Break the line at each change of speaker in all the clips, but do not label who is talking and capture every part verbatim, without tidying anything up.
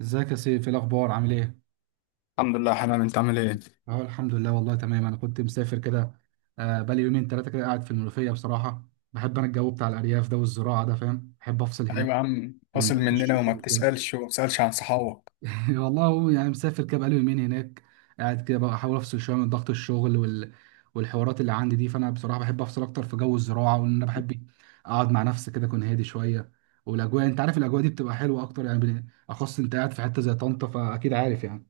ازيك يا سيف؟ ايه الاخبار؟ عامل ايه؟
الحمد لله يا حنان، انت عامل ايه؟
اه الحمد لله والله تمام. انا كنت مسافر كده. آه، بقالي يومين ثلاثه كده قاعد في المنوفيه بصراحه. بحب انا الجو بتاع الارياف ده والزراعه ده، فاهم؟ بحب افصل
ايوه
هناك
يا عم،
من
فاصل
ضغط
مننا وما
الشغل وكده.
بتسألش وما بتسألش عن صحابك.
والله هو يعني مسافر كده بقالي يومين هناك، قاعد كده بقى احاول افصل شويه من ضغط الشغل وال... والحوارات اللي عندي دي. فانا بصراحه بحب افصل اكتر في جو الزراعه، وان انا بحب اقعد مع نفسي كده، اكون هادي شويه. والاجواء، انت عارف الاجواء دي بتبقى حلوه اكتر. يعني بن- اخص انت قاعد في حته زي طنطا، فاكيد عارف يعني.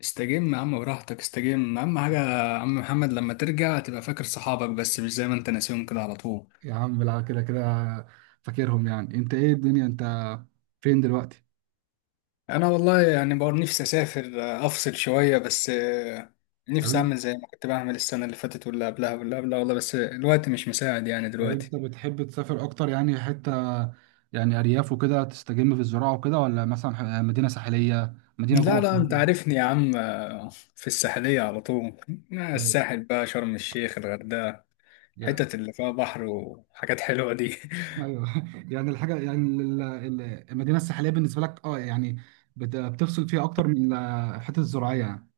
استجم يا عم براحتك، استجم. اهم حاجة يا عم محمد، لما ترجع تبقى فاكر صحابك، بس مش زي ما انت ناسيهم كده على طول.
يا عم بالعافية كده كده فاكرهم يعني. انت ايه الدنيا؟ انت فين دلوقتي؟
انا والله يعني بقى نفسي اسافر، آه، افصل شوية بس. آه، نفسي
تمام.
اعمل زي ما كنت بعمل السنة اللي فاتت واللي قبلها واللي قبلها، والله بس الوقت مش مساعد يعني
طب
دلوقتي.
انت بتحب تسافر اكتر يعني حتة يعني ارياف وكده تستجم في الزراعة وكده، ولا مثلا ح- مدينة ساحلية، مدينة
لا
جوه
لا، انت
القاهرة؟
عارفني يا عم. آه، في الساحلية على طول. آه،
طيب،
الساحل بقى، شرم الشيخ، الغردقة،
يا-
الحتت اللي فيها بحر وحاجات حلوة دي.
ايوه. يعني الحاجة يعني ال- ال- المدينة الساحلية بالنسبة لك، اه يعني بت- بتفصل فيها اكتر من الحتة الزراعية يعني؟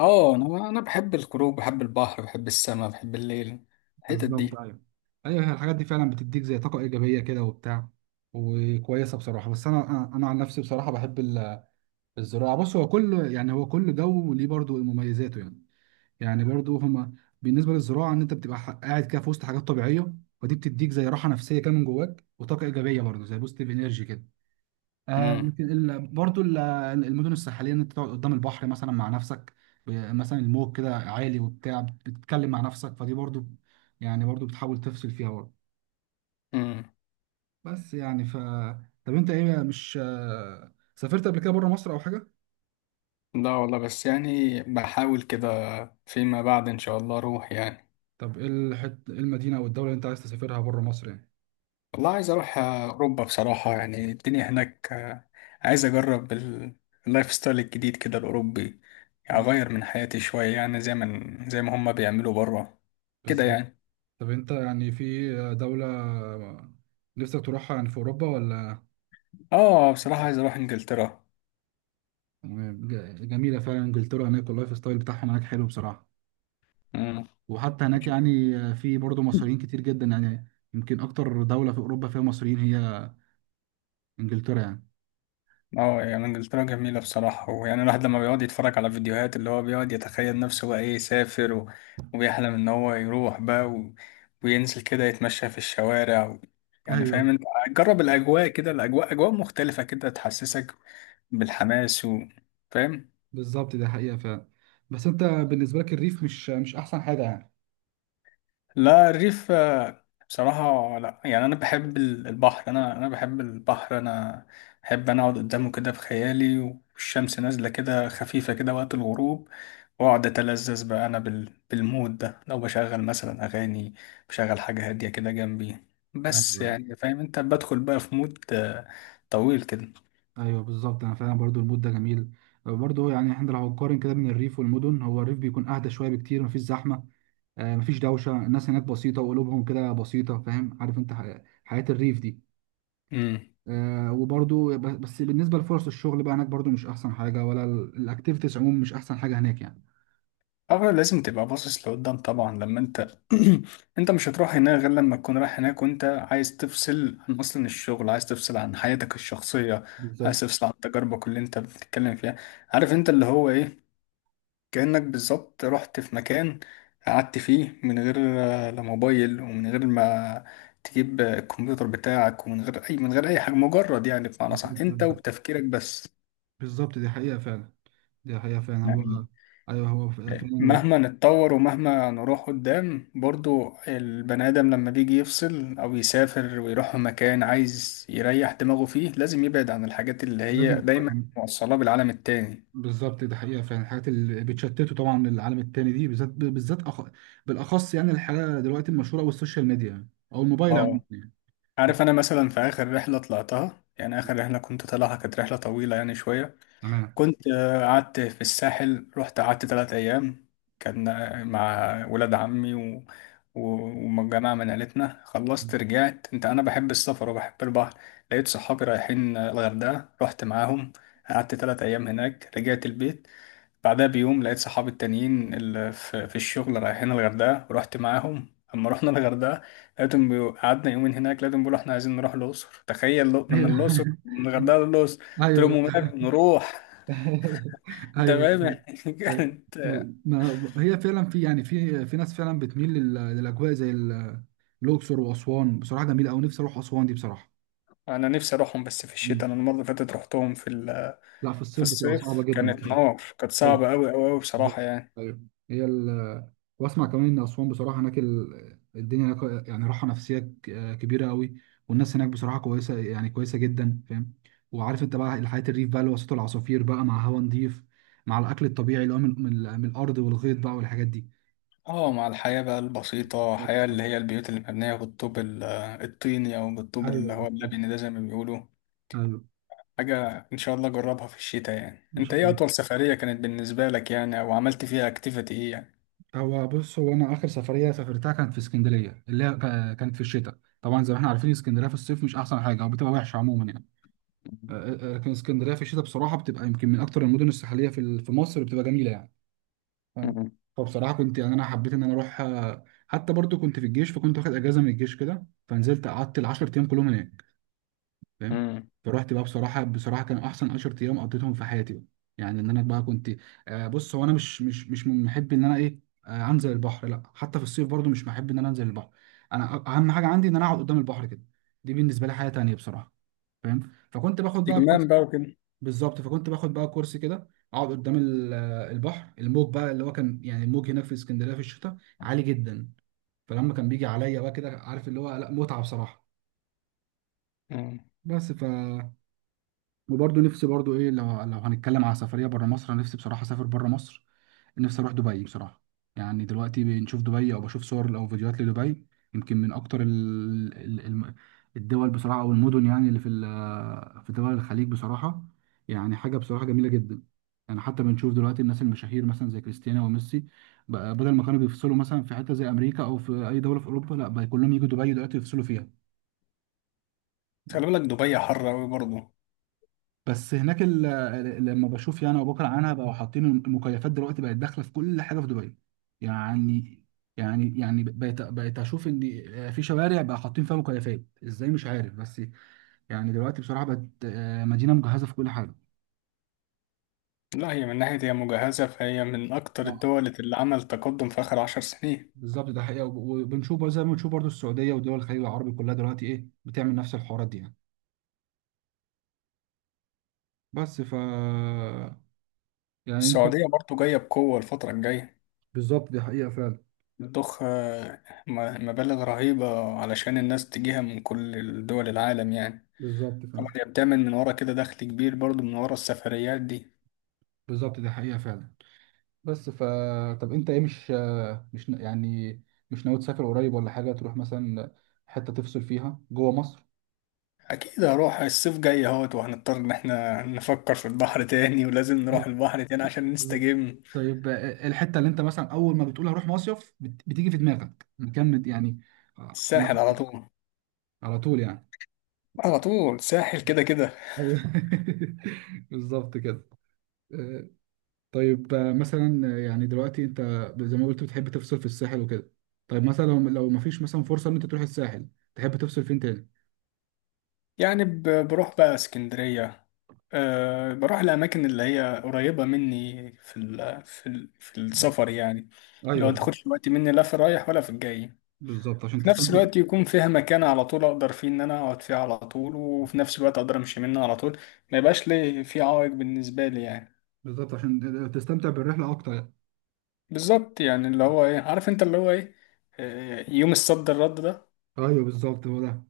اه، انا انا بحب الخروج، بحب البحر، بحب السماء، بحب الليل، الحتت
بالظبط،
دي.
ايوه. ايوه هي الحاجات دي فعلا بتديك زي طاقة ايجابية كده وبتاع، وكويسة بصراحة. بس انا انا أنا عن نفسي بصراحة بحب الزراعة. بص، هو كل يعني هو كل جو ليه برضو مميزاته يعني. يعني برضو هما بالنسبة للزراعة، إن أنت بتبقى ح- قاعد كده في وسط حاجات طبيعية، ودي بتديك زي راحة نفسية كده من جواك، وطاقة إيجابية برضو، زي بوستيف إنرجي كده. آه،
امم.
لكن ال... برضو ال... المدن الساحلية، إن أنت تقعد قدام البحر مثلا مع نفسك، ب- مثلا الموج كده عالي وبتاع، بتتكلم مع نفسك، فدي برضو يعني برضو بتحاول تفصل فيها برضو.
امم.
بس يعني ف طب أنت إيه، مش آه، سافرت قبل كده بره مصر أو حاجة؟
لا والله، بس يعني بحاول كده فيما بعد ان شاء الله اروح يعني.
طب ايه الحت... إيه المدينة او الدولة اللي انت عايز تسافرها بره مصر يعني؟
والله عايز اروح اوروبا بصراحة، يعني الدنيا هناك. آه، عايز اجرب ال- اللايف ستايل الجديد كده، الاوروبي.
مم.
اغير من حياتي شوية، يعني زي ما زي ما هما بيعملوا بره كده
بالظبط.
يعني.
طب انت يعني في دولة نفسك تروحها يعني في اوروبا ولا؟
اه بصراحة، عايز اروح انجلترا.
تمام. ج- جميلة فعلا انجلترا، هناك اللايف ستايل بتاعهم هناك حلو بصراحة.
امم.
وحتى هناك يعني في برضه مصريين كتير جدا، يعني يمكن اكتر دولة في اوروبا فيها مصريين هي انجلترا يعني.
اه يعني انجلترا جميلة بصراحة، ويعني الواحد لما بيقعد يتفرج على فيديوهات، اللي هو بيقعد يتخيل نفسه بقى ايه، يسافر، و... وبيحلم ان هو يروح بقى، و... وينزل كده يتمشى في الشوارع، و... يعني فاهم
ايوه.
انت. جرب الاجواء كده، الاجواء اجواء مختلفة كده تحسسك بالحماس، و... فاهم.
بالظبط، ده حقيقة فعلا. بس انت بالنسبة لك الريف مش مش احسن حاجة يعني؟
لا، الريف آه، بصراحة لا يعني، انا بحب ال- البحر، انا انا بحب البحر، انا بحب انا اقعد قدامه كده في خيالي، والشمس نازلة كده خفيفة كده وقت الغروب، واقعد اتلذذ بقى انا بال... بالمود ده، لو بشغل مثلا اغاني، بشغل حاجه هاديه كده جنبي، بس
ايوه.
يعني فاهم انت، بدخل بقى في مود آه، طويل كده.
ايوه بالظبط، انا فعلا برضو المود ده جميل. برضو يعني احنا لو هنقارن كده بين الريف والمدن، هو الريف بيكون اهدى شويه بكتير، مفيش زحمه، آه، مفيش دوشه، الناس هناك بسيطه وقلوبهم كده بسيطه، فاهم؟ عارف انت ح- حياه الريف دي.
امم.
آه، وبرضو ب- بس بالنسبه لفرص الشغل بقى هناك، برضو مش احسن حاجه، ولا ال- الاكتيفيتيز عموما مش احسن حاجه هناك يعني.
اول لازم تبقى باصص لقدام طبعا، لما انت انت مش هتروح هناك غير لما تكون رايح هناك وانت عايز تفصل عن اصلا الشغل، عايز تفصل عن حياتك الشخصيه، عايز
بالظبط.
تفصل عن تجاربك اللي انت بتتكلم فيها، عارف انت اللي هو ايه، كأنك بالظبط رحت في مكان، قعدت فيه من غير آه، لا موبايل، ومن غير ما تجيب آه، الكمبيوتر بتاعك، ومن غير أي من غير أي حاجة، مجرد يعني بمعنى صح، أنت
بالظبط.
وبتفكيرك بس،
بالظبط دي حقيقه فعلا، دي حقيقه فعلا.
يعني.
هو ايوه هو ف-
آه،
فعلا
مهما نتطور ومهما نروح قدام، برضو البني آدم لما بيجي يفصل أو يسافر ويروح مكان عايز يريح دماغه فيه، لازم يبعد عن الحاجات اللي
لازم.
هي دايما موصلاه بالعالم التاني.
بالظبط، ده حقيقة فعلا، الحاجات اللي بتشتته طبعا، العالم التاني دي بالذات بالذات، أخ... بالأخص، يعني الحاجة دلوقتي المشهورة أوي السوشيال ميديا، أو الموبايل عموما
اه،
يعني. دي-
عارف، انا مثلا في اخر رحله طلعتها، يعني اخر رحله كنت طالعها كانت رحله طويله يعني شويه.
تمام.
كنت آه، قعدت في الساحل، رحت قعدت ثلاث ايام، كان آه، مع ولاد عمي و... و- وجماعه من عيلتنا. خلصت رجعت، انت انا بحب السفر وبحب البحر. لقيت صحابي رايحين آه، الغردقه، رحت معاهم، قعدت ثلاث ايام هناك، رجعت البيت. بعدها بيوم لقيت صحابي التانيين اللي في, في الشغل رايحين الغردقة، ورحت معاهم. اما رحنا الغردقة لقيتهم بيقو- قعدنا يومين هناك، لقيتهم بيقولوا احنا عايزين نروح الأقصر. تخيل لو- من الأقصر، من الغردقة للأقصر، قلت لهم
أيوه.
وماله نروح. انت
أيوه
فاهم
بالظبط.
يعني
أيوه.
كانت.
ما هي فعلا في يعني في في ناس فعلا بتميل لل- للأجواء زي ال- الأقصر وأسوان. بصراحة جميلة أوي، نفسي أروح أسوان دي بصراحة.
انا نفسي اروحهم بس في الشتاء،
مم.
انا المرة اللي فاتت رحتهم في ال...
لا في
في
الصيف بتبقى صعبة
الصيف،
جدا
كانت
بصراحة.
نار، كانت صعبة أوي أوي أوي بصراحة
بالظبط.
يعني.
ايوه. هي ال، واسمع كمان ان اسوان بصراحه هناك، ال- الدنيا هناك يعني راحه نفسيه ك- كبيره قوي، والناس هناك بصراحه كويسه، يعني كويسه جدا، فاهم؟ وعارف انت بقى الحياه، الريف بقى اللي وسط العصافير بقى، مع هوا نضيف، مع الاكل الطبيعي اللي هو من, من, من الارض والغيط بقى والحاجات دي.
اه، مع الحياة بقى البسيطة، حياة اللي هي البيوت اللي مبنية بالطوب ال- الطيني، أو بالطوب
ايوه
اللي هو
بالظبط.
اللبني ده زي ما بيقولوا.
ايوه.
حاجة إن شاء الله أجربها في الشتاء يعني.
ان
أنت
شاء
إيه
الله.
أطول سفرية كانت بالنسبة لك يعني، أو عملت فيها أكتيفيتي إيه يعني؟
هو بص، هو انا اخر سفريه سافرتها كانت في اسكندريه، اللي هي ك- كانت في الشتاء، طبعا زي ما احنا عارفين اسكندريه في الصيف مش احسن حاجه او بتبقى وحشه عموما يعني. آه، آه، لكن اسكندريه في الشتاء بصراحه بتبقى يمكن من اكتر المدن الساحليه في ال- في مصر، بتبقى جميله يعني، فاهم؟
مم.
فبصراحه كنت يعني انا حبيت ان انا اروح، آه، حتى برضو كنت في الجيش، فكنت واخد اجازه من الجيش كده، فنزلت قعدت ال 10 ايام كلهم هناك، فاهم؟
مم.
فروحت بقى بصراحه، بصراحه كان احسن 10 ايام قضيتهم في حياتي بقى. يعني ان انا بقى كنت آه، بص، هو انا مش مش مش من محب ان انا ايه، آه، انزل البحر، لا حتى في الصيف برضو مش محب ان انا انزل البحر. انا أ- اهم حاجه عندي ان انا اقعد قدام البحر كده، دي بالنسبه لي حاجه تانيه بصراحه، فاهم؟ فكنت باخد بقى،
استجمام بقى وكده.
بالظبط. فكنت باخد بقى كورس كده، اقعد قدام ال- آه، البحر، الموج بقى اللي هو كان، يعني الموج هناك في اسكندريه في الشتاء عالي جدا، فلما كان بيجي عليا بقى كده، عارف اللي هو؟ لا متعه بصراحه.
مم.
بس ف، وبرضه نفسي برضه ايه، لو لو هنتكلم على سفريه بره مصر، أنا نفسي بصراحه اسافر بره مصر، نفسي اروح دبي بصراحه. يعني دلوقتي بنشوف دبي او بشوف صور او فيديوهات لدبي، يمكن من اكتر ال... ال... الم- الدول بصراحه او المدن يعني اللي في ال... في دول الخليج بصراحه، يعني حاجه بصراحه جميله جدا. يعني حتى بنشوف دلوقتي الناس المشاهير مثلا زي كريستيانو وميسي، بقى بدل ما كانوا بيفصلوا مثلا في حته زي امريكا او في اي دوله في اوروبا، لا بقى كلهم يجوا دبي دلوقتي يفصلوا فيها.
خلي بالك، دبي حر أوي برضه.
بس هناك ال- ال- لما بشوف يعني ابو بكر عنها، بقوا حاطين المكيفات دلوقتي، بقت داخله في كل حاجه في دبي، يعني، يعني يعني بقيت بقيت اشوف ان في شوارع بقى حاطين فيها مكيفات ازاي مش عارف، بس يعني دلوقتي بصراحه بقت آه، مدينه مجهزه في كل حاجه.
لا هي من ناحية هي مجهزة، فهي من أكتر
اه.
الدول اللي عمل تقدم في آخر عشر سنين.
بالظبط، ده حقيقه. وب- وبنشوف بقى زي ما بنشوف برضو السعوديه ودول الخليج العربي كلها دلوقتي ايه بتعمل نفس الحوارات دي يعني. بس ف، يعني انت.
السعودية برضه جاية بقوة الفترة الجاية،
بالظبط دي حقيقه فعلا.
بتضخ آه، م- مبالغ رهيبة علشان الناس تجيها من كل دول العالم يعني.
بالظبط فعلا.
طبعا هي بتعمل من ورا كده دخل كبير برضه من ورا السفريات دي.
بالظبط دي حقيقه فعلا. بس ف، طب انت ايه، مش مش ن- يعني مش ناوي تسافر قريب ولا حاجه، تروح مثلا حته تفصل فيها جوه مصر؟
اكيد هروح الصيف جاي اهوت، وهنضطر ان احنا نفكر في البحر تاني، ولازم نروح
مم.
البحر تاني عشان
بالظبط.
نستجم.
طيب، آه، آه، الحته اللي انت مثلا اول ما بتقول هروح مصيف، بت- بتيجي في دماغك مكان مت- يعني، آه،
الساحل
أنا-
على طول.
على طول يعني.
على طول ساحل كده كده.
أيوه. بالظبط كده. آه، طيب، آه، مثلا آه، يعني دلوقتي انت زي ما قلت بتحب تفصل في الساحل وكده، طيب مثلا لو لو ما فيش مثلا فرصه ان انت تروح الساحل، تحب تفصل فين تاني؟
يعني ب- بروح بقى اسكندرية. أه، بروح الأماكن اللي هي قريبة مني في ال في ال في السفر يعني، لو
ايوه
تاخدش وقت مني لا في رايح ولا في الجاي.
بالظبط عشان
في نفس
تستمتع.
الوقت يكون فيها مكان على طول أقدر فيه إن أنا أقعد فيه على طول، وفي نفس الوقت أقدر أمشي منه على طول، ما يبقاش لي في عوائق بالنسبة لي يعني.
بالظبط عشان تستمتع بالرحله اكتر يعني.
بالظبط يعني اللي هو ايه، عارف انت اللي هو ايه، آه، يوم الصد الرد ده.
ايوه بالظبط هو ده،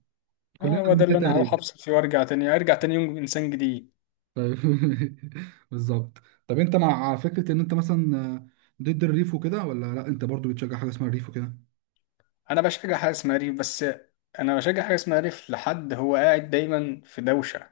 كلنا
اه هو ده اللي
عملنا
انا هروح
تقريبا.
افصل فيه وارجع تاني، ارجع تاني يوم انسان جديد.
طيب. بالظبط. طب انت مع فكره ان انت مثلا ضد الريف وكده، ولا لا انت برضو بتشجع حاجه اسمها الريف وكده؟
انا بشجع حاجه اسمها ريف بس. انا بشجع حاجه اسمها ريف، لحد هو قاعد دايما في دوشه،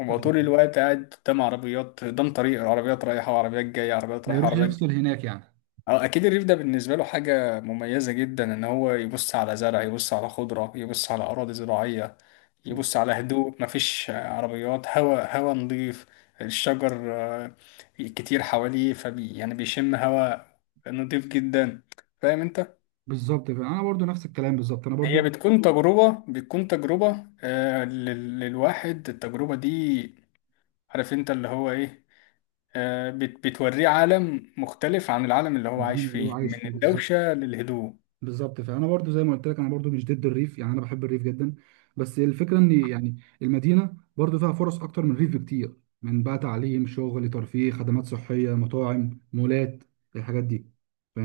هو طول
ايوه.
الوقت قاعد قدام عربيات، قدام طريق العربيات رايحه وعربيات جايه، عربيات
ما
رايحه
يروح
وعربيات.
يفصل هناك يعني.
اه اكيد الريف ده بالنسبه له حاجه مميزه جدا، ان هو يبص على زرع، يبص على خضره، يبص على اراضي زراعيه، يبص على هدوء، مفيش عربيات، هواء، هواء نظيف، الشجر آه، كتير حواليه، فبي يعني بيشم هواء نظيف جدا، فاهم انت.
بالظبط، انا برضو نفس الكلام بالظبط، انا برضو
هي بتكون تجربه بتكون تجربه آه، لل- للواحد، التجربه دي، عارف انت اللي هو ايه، آه، بت- بتوريه عالم مختلف عن العالم اللي هو عايش
انا
فيه،
عايش
من
فيه بالظبط.
الدوشه للهدوء.
بالظبط، فانا برضو زي ما قلت لك انا برضو مش ضد الريف يعني، انا بحب الريف جدا، بس الفكره ان يعني المدينه برضو فيها فرص اكتر من الريف بكتير، من بقى تعليم، شغل، ترفيه، خدمات صحيه، مطاعم، مولات، الحاجات دي،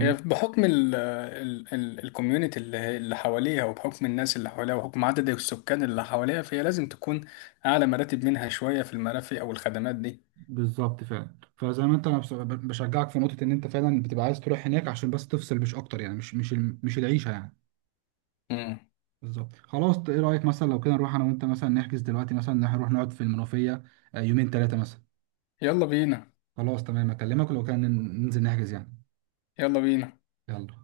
هي بحكم ال ال ال الكوميونتي اللي هي- اللي حواليها، وبحكم الناس اللي حواليها، وبحكم عدد السكان اللي حواليها، فهي لازم تكون أعلى مراتب منها شوية في المرافق أو الخدمات دي.
بالظبط فعلا. فزي ما انت، انا بص- ب- بشجعك في نقطه ان انت فعلا بتبقى عايز تروح هناك عشان بس تفصل مش اكتر يعني، مش مش ال- مش العيشه يعني.
مم.
بالظبط. خلاص ايه رايك مثلا لو كده نروح انا وانت مثلا نحجز دلوقتي، مثلا إن إحنا نروح نقعد في المنوفيه آه، يومين ثلاثه مثلا؟
يلا بينا.
خلاص تمام، اكلمك لو كان ننزل نحجز يعني.
يلا بينا.
يلا.